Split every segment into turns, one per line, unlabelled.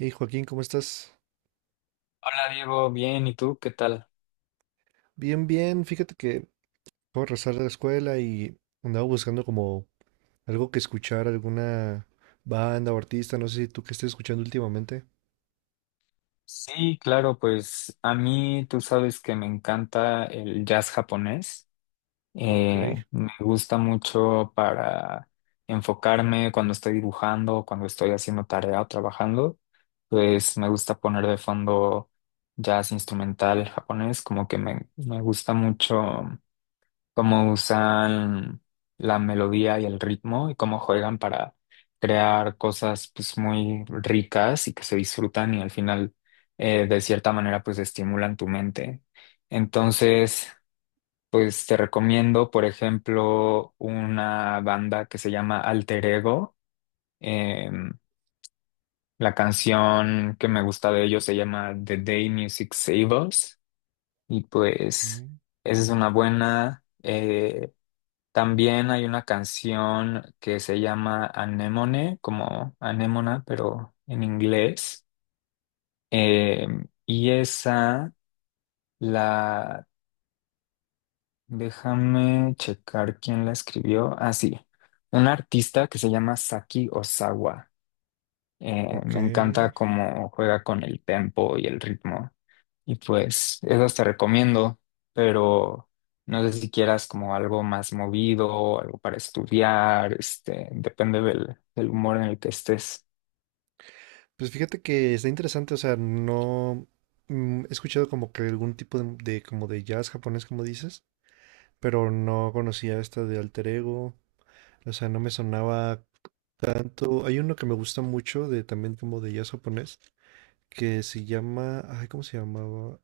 Hey Joaquín, ¿cómo estás?
Hola Diego, bien, ¿y tú qué tal?
Bien, bien. Fíjate que acabo de regresar de la escuela y andaba buscando como algo que escuchar, alguna banda o artista, no sé si tú qué estés escuchando últimamente.
Sí, claro, pues a mí tú sabes que me encanta el jazz japonés.
Ok,
Me gusta mucho para enfocarme cuando estoy dibujando, cuando estoy haciendo tarea o trabajando. Pues me gusta poner de fondo jazz instrumental japonés, como que me gusta mucho cómo usan la melodía y el ritmo y cómo juegan para crear cosas pues muy ricas y que se disfrutan y al final de cierta manera pues estimulan tu mente. Entonces, pues te recomiendo, por ejemplo, una banda que se llama Alter Ego. Em, la canción que me gusta de ellos se llama The Day Music Save Us, y pues
mm,
esa es una buena. También hay una canción que se llama Anemone, como anémona, pero en inglés. Eh, y esa la, déjame checar quién la escribió. Ah, sí, un artista que se llama Saki Osawa.
ok.
Me encanta cómo juega con el tempo y el ritmo. Y pues esas te recomiendo, pero no sé si quieras como algo más movido, algo para estudiar, este, depende del humor en el que estés.
Pues fíjate que está interesante, o sea, no he escuchado como que algún tipo de como de jazz japonés, como dices, pero no conocía esta de Alter Ego, o sea, no me sonaba tanto. Hay uno que me gusta mucho de también como de jazz japonés, que se llama, ay, ¿cómo se llamaba?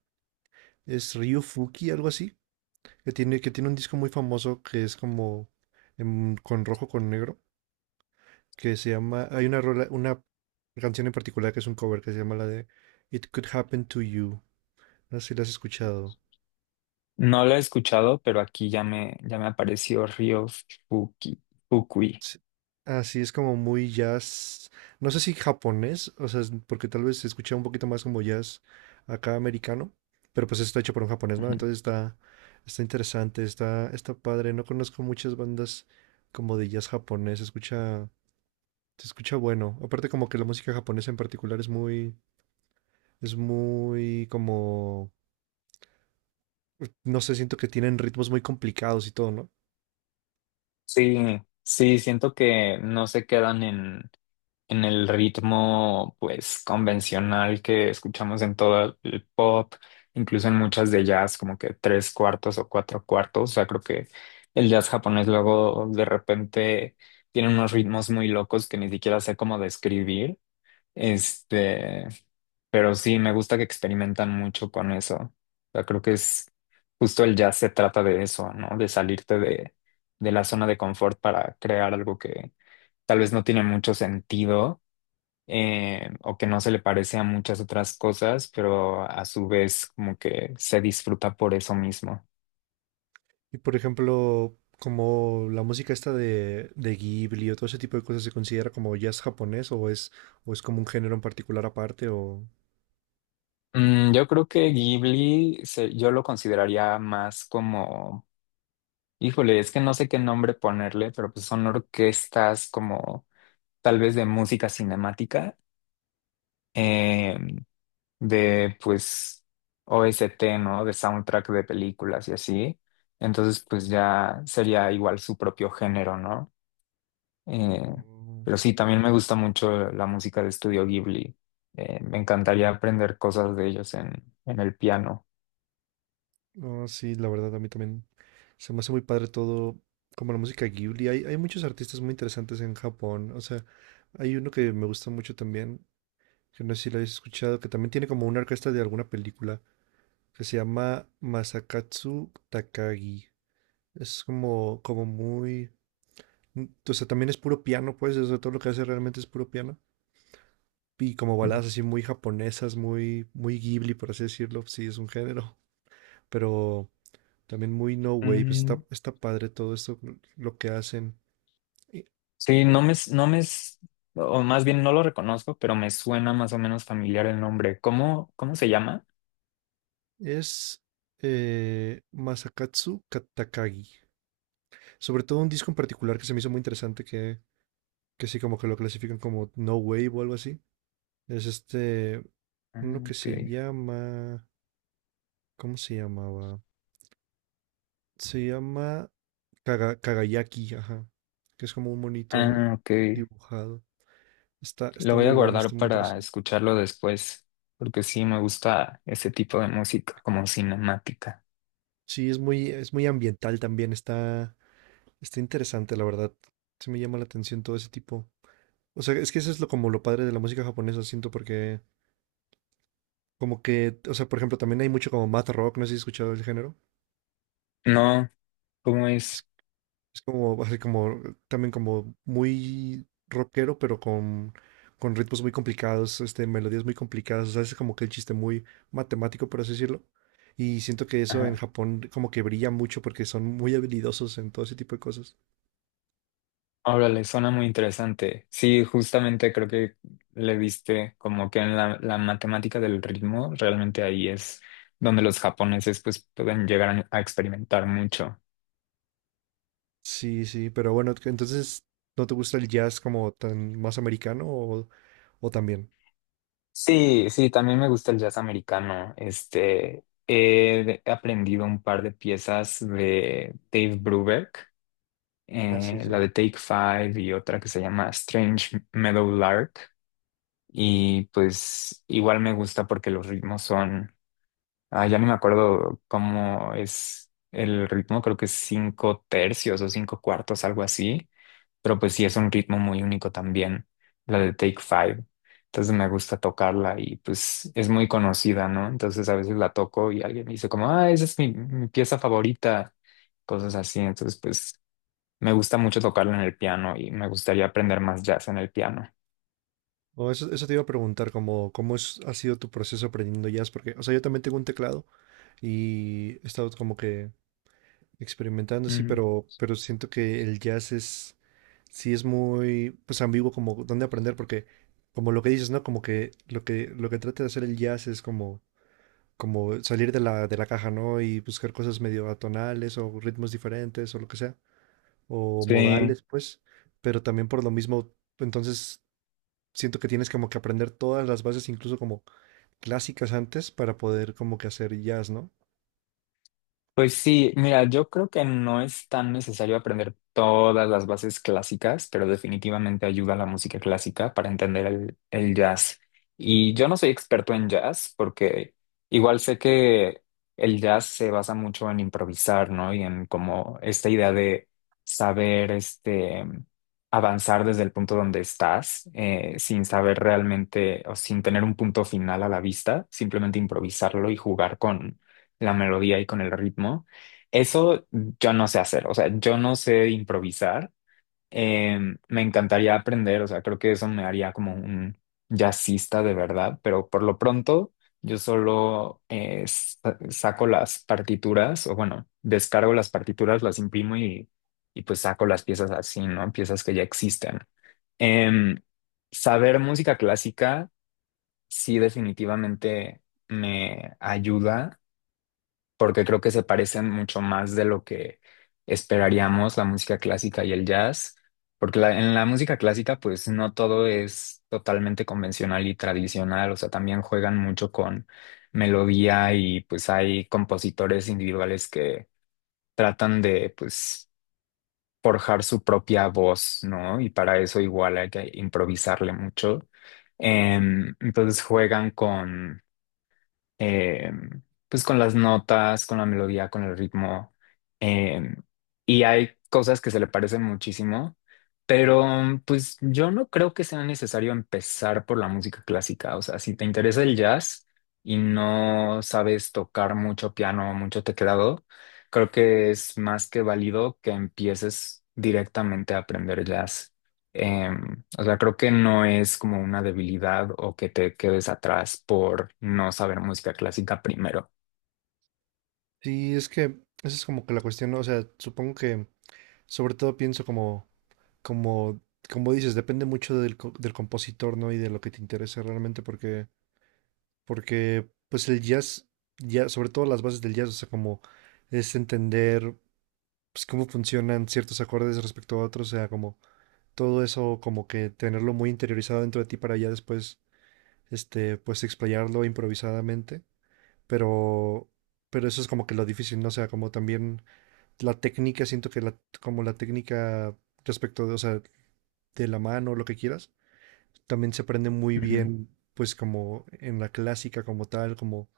Es Ryufuki, algo así, que tiene un disco muy famoso que es como con rojo con negro, que se llama, hay una rola, una canción en particular que es un cover que se llama la de It Could Happen to You. No sé si la has escuchado.
No lo he escuchado, pero aquí ya me apareció Ryo Fuki, Fukui.
Sí, así es como muy jazz, no sé si japonés, o sea, porque tal vez se escucha un poquito más como jazz acá americano, pero pues está hecho por un japonés, ¿no? Entonces está, está interesante, está, está padre. No conozco muchas bandas como de jazz japonés, se escucha bueno. Aparte como que la música japonesa en particular es muy como, no sé, siento que tienen ritmos muy complicados y todo, ¿no?
Sí, sí, siento que no se quedan en el ritmo pues convencional que escuchamos en todo el pop, incluso en muchas de jazz, como que tres cuartos o cuatro cuartos. O sea, creo que el jazz japonés luego de repente tiene unos ritmos muy locos que ni siquiera sé cómo describir. Este, pero sí, me gusta que experimentan mucho con eso. O sea, creo que es justo el jazz se trata de eso, ¿no? De salirte de la zona de confort para crear algo que tal vez no tiene mucho sentido, o que no se le parece a muchas otras cosas, pero a su vez como que se disfruta por eso mismo.
Y por ejemplo, como la música esta de Ghibli o todo ese tipo de cosas se considera como jazz japonés o es como un género en particular aparte o...
Mm, yo creo que yo lo consideraría más como, híjole, es que no sé qué nombre ponerle, pero pues son orquestas como tal vez de música cinemática, em, de pues OST, ¿no? De soundtrack de películas y así. Entonces, pues ya sería igual su propio género, ¿no? Eh,
No,
pero sí, también me gusta mucho la música de Estudio Ghibli. Me encantaría aprender cosas de ellos en el piano.
no, sí, la verdad a mí también se me hace muy padre todo, como la música Ghibli. Hay muchos artistas muy interesantes en Japón. O sea, hay uno que me gusta mucho también, que no sé si lo habéis escuchado, que también tiene como una orquesta de alguna película, que se llama Masakatsu Takagi. Es como, como muy... O sea, también es puro piano, pues, o sea, todo lo que hace realmente es puro piano. Y como baladas así muy japonesas, muy, muy Ghibli, por así decirlo, sí, es un género, pero también muy no wave, pues, está,
Mm,
está padre todo esto, lo que hacen. Y
sí, no me, s- no me, s- o más bien no lo reconozco, pero me suena más o menos familiar el nombre. ¿Cómo, cómo se llama?
es Masakatsu Katakagi. Sobre todo un disco en particular que se me hizo muy interesante, que sí, como que lo clasifican como no wave o algo así. Es este,
Ah,
uno que
ok.
se llama, ¿cómo se llamaba? Se llama Kagayaki, ajá, que es como un monito
Ah, ok.
dibujado. Está,
Lo
está
voy
muy
a
bueno,
guardar
está muy
para
interesante.
escucharlo después, porque sí me gusta ese tipo de música, como cinemática.
Sí, es muy ambiental también, está, está interesante, la verdad. Se me llama la atención todo ese tipo. O sea, es que eso es lo como lo padre de la música japonesa, siento, porque como que, o sea, por ejemplo, también hay mucho como math rock, no sé si has escuchado el género.
No, ¿cómo es?
Es como, así como, también como muy rockero, pero con ritmos muy complicados, este, melodías muy complicadas, o sea, es como que el chiste muy matemático, por así decirlo. Y siento que eso en
Ajá.
Japón como que brilla mucho porque son muy habilidosos en todo ese tipo de cosas.
Ahora le suena muy interesante. Sí, justamente creo que le viste como que en la matemática del ritmo, realmente ahí es donde los japoneses pues pueden llegar a experimentar mucho.
Sí, sí, pero bueno, que entonces, ¿no te gusta el jazz como tan más americano o también?
Sí, sí, también me gusta el jazz americano. Este, he aprendido un par de piezas de Dave Brubeck,
Ah, sí, sí.
la de Take Five y otra que se llama Strange Meadowlark. Y pues igual me gusta porque los ritmos son, ah, ya no me acuerdo cómo es el ritmo, creo que es cinco tercios o cinco cuartos, algo así, pero pues sí es un ritmo muy único también, la de Take Five. Entonces me gusta tocarla y pues es muy conocida, ¿no? Entonces a veces la toco y alguien me dice como, ah, esa es mi pieza favorita, cosas así. Entonces pues me gusta mucho tocarlo en el piano y me gustaría aprender más jazz en el piano.
O eso te iba a preguntar, como, ¿cómo ha sido tu proceso aprendiendo jazz? Porque, o sea, yo también tengo un teclado y he estado como que experimentando, sí,
Ujú.
pero siento que el jazz es, sí es muy, pues ambiguo como dónde aprender, porque como lo que dices, ¿no? Como que lo que, lo que trata de hacer el jazz es como, como salir de la caja, ¿no? Y buscar cosas medio atonales o ritmos diferentes o lo que sea, o
Sí,
modales, pues, pero también por lo mismo, entonces siento que tienes como que aprender todas las bases, incluso como clásicas antes, para poder como que hacer jazz, ¿no?
pues sí, mira, yo creo que no es tan necesario aprender todas las bases clásicas, pero definitivamente ayuda a la música clásica para entender el jazz. Y yo no soy experto en jazz, porque igual sé que el jazz se basa mucho en improvisar, ¿no? Y en como esta idea de saber, este, avanzar desde el punto donde estás, sin saber realmente o sin tener un punto final a la vista, simplemente improvisarlo y jugar la melodía y con el ritmo. Eso yo no sé hacer, o sea, yo no sé improvisar. Eh, Me encantaría aprender, o sea, creo que eso me haría como un jazzista de verdad, pero por lo pronto yo solo, saco las partituras, o bueno, descargo las partituras, las imprimo y pues saco las piezas así, ¿no? Piezas que ya existen. Em, Saber música clásica sí definitivamente me ayuda, porque creo que se parecen mucho más de lo que esperaríamos la música clásica y el jazz, porque en la música clásica pues no todo es totalmente convencional y tradicional, o sea, también juegan mucho con melodía y pues hay compositores individuales que tratan de pues forjar su propia voz, ¿no? Y para eso igual hay que improvisarle mucho. Entonces juegan con eh, pues con las notas, con la melodía, con el ritmo. eh, y hay cosas que se le parecen muchísimo, pero pues yo no creo que sea necesario empezar por la música clásica. O sea, si te interesa el jazz y no sabes tocar mucho piano, mucho teclado, creo que es más que válido que empieces directamente a aprender jazz. O sea, creo que no es como una debilidad o que te quedes atrás por no saber música clásica primero.
Sí, es que esa es como que la cuestión, ¿no? O sea, supongo que... Sobre todo pienso como, como, como dices, depende mucho del, del compositor, ¿no? Y de lo que te interese realmente, porque, porque, pues el jazz, ya, sobre todo las bases del jazz, o sea, como es entender, pues, cómo funcionan ciertos acordes respecto a otros, o sea, como todo eso, como que tenerlo muy interiorizado dentro de ti para ya después, este, pues explayarlo improvisadamente, pero, pero eso es como que lo difícil, ¿no? O sea, como también la técnica, siento que la, como la técnica respecto de, o sea, de la mano, lo que quieras. También se aprende muy
Ujú,
bien, pues como en la clásica como tal, como,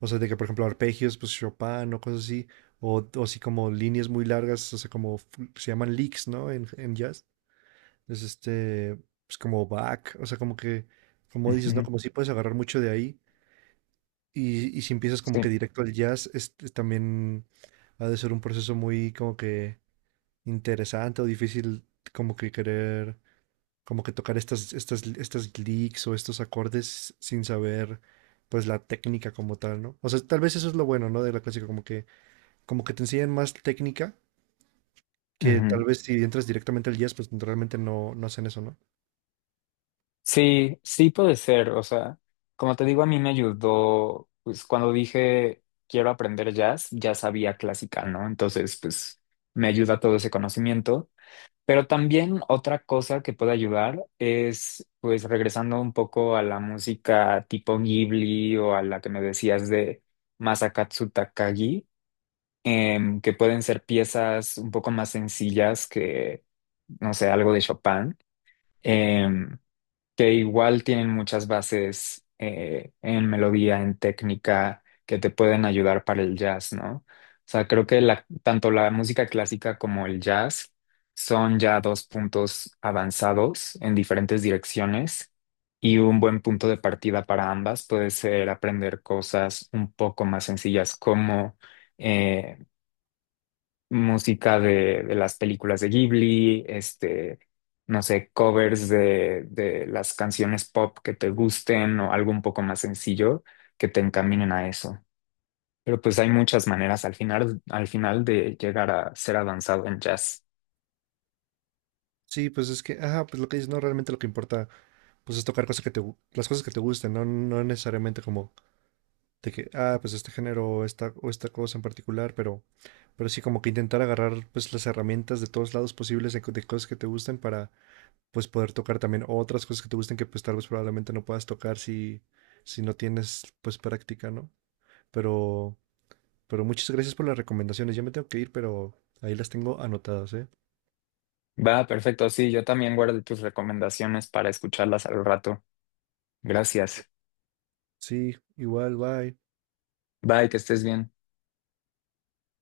o sea, de que por ejemplo arpegios, pues Chopin o cosas así, o así como líneas muy largas, o sea, como se llaman licks, ¿no? En jazz. Es este, pues como back, o sea, como que, como dices, ¿no?
ujú,
Como si puedes agarrar mucho de ahí. Y si empiezas como
sí,
que directo al jazz, es también ha de ser un proceso muy como que interesante o difícil como que querer como que tocar estas, estas, estas licks o estos acordes sin saber pues la técnica como tal, ¿no? O sea, tal vez eso es lo bueno, ¿no? De la clásica, como que te enseñan más técnica que tal
ujú.
vez si entras directamente al jazz, pues realmente no, no hacen eso, ¿no?
Sí, sí puede ser. O sea, como te digo, a mí me ayudó, pues cuando dije quiero aprender jazz, ya sabía clásica, ¿no? Entonces, pues me ayuda todo ese conocimiento. Pero también otra cosa que puede ayudar es, pues, regresando un poco a la música tipo Ghibli o a la que me decías de Masakatsu Takagi, que pueden ser piezas un poco más sencillas que, no sé, algo de Chopin. Em, que igual tienen muchas bases, en melodía, en técnica, que te pueden ayudar para el jazz, ¿no? O sea, creo que tanto la música clásica como el jazz son ya dos puntos avanzados en diferentes direcciones, y un buen punto de partida para ambas puede ser aprender cosas un poco más sencillas como... eh, música de las películas de Ghibli, este, no sé, covers de las canciones pop que te gusten, o algo un poco más sencillo que te encaminen a eso. Pero pues hay muchas maneras al final de llegar a ser avanzado en jazz.
Sí, pues es que, ajá, pues lo que dices, no, realmente lo que importa, pues es tocar cosas que te, las cosas que te gusten, ¿no? No necesariamente como de que, ah, pues este género o esta cosa en particular, pero sí como que intentar agarrar pues las herramientas de todos lados posibles de, de cosas que te gusten para pues poder tocar también otras cosas que te gusten que pues tal vez probablemente no puedas tocar si, si no tienes pues práctica, ¿no? Pero, pero muchas gracias por las recomendaciones. Ya me tengo que ir, pero ahí las tengo anotadas, ¿eh?
Va, perfecto, sí, yo también guardo tus recomendaciones para escucharlas al rato. Gracias.
Sí, igual, bye.
Bye, que estés bien.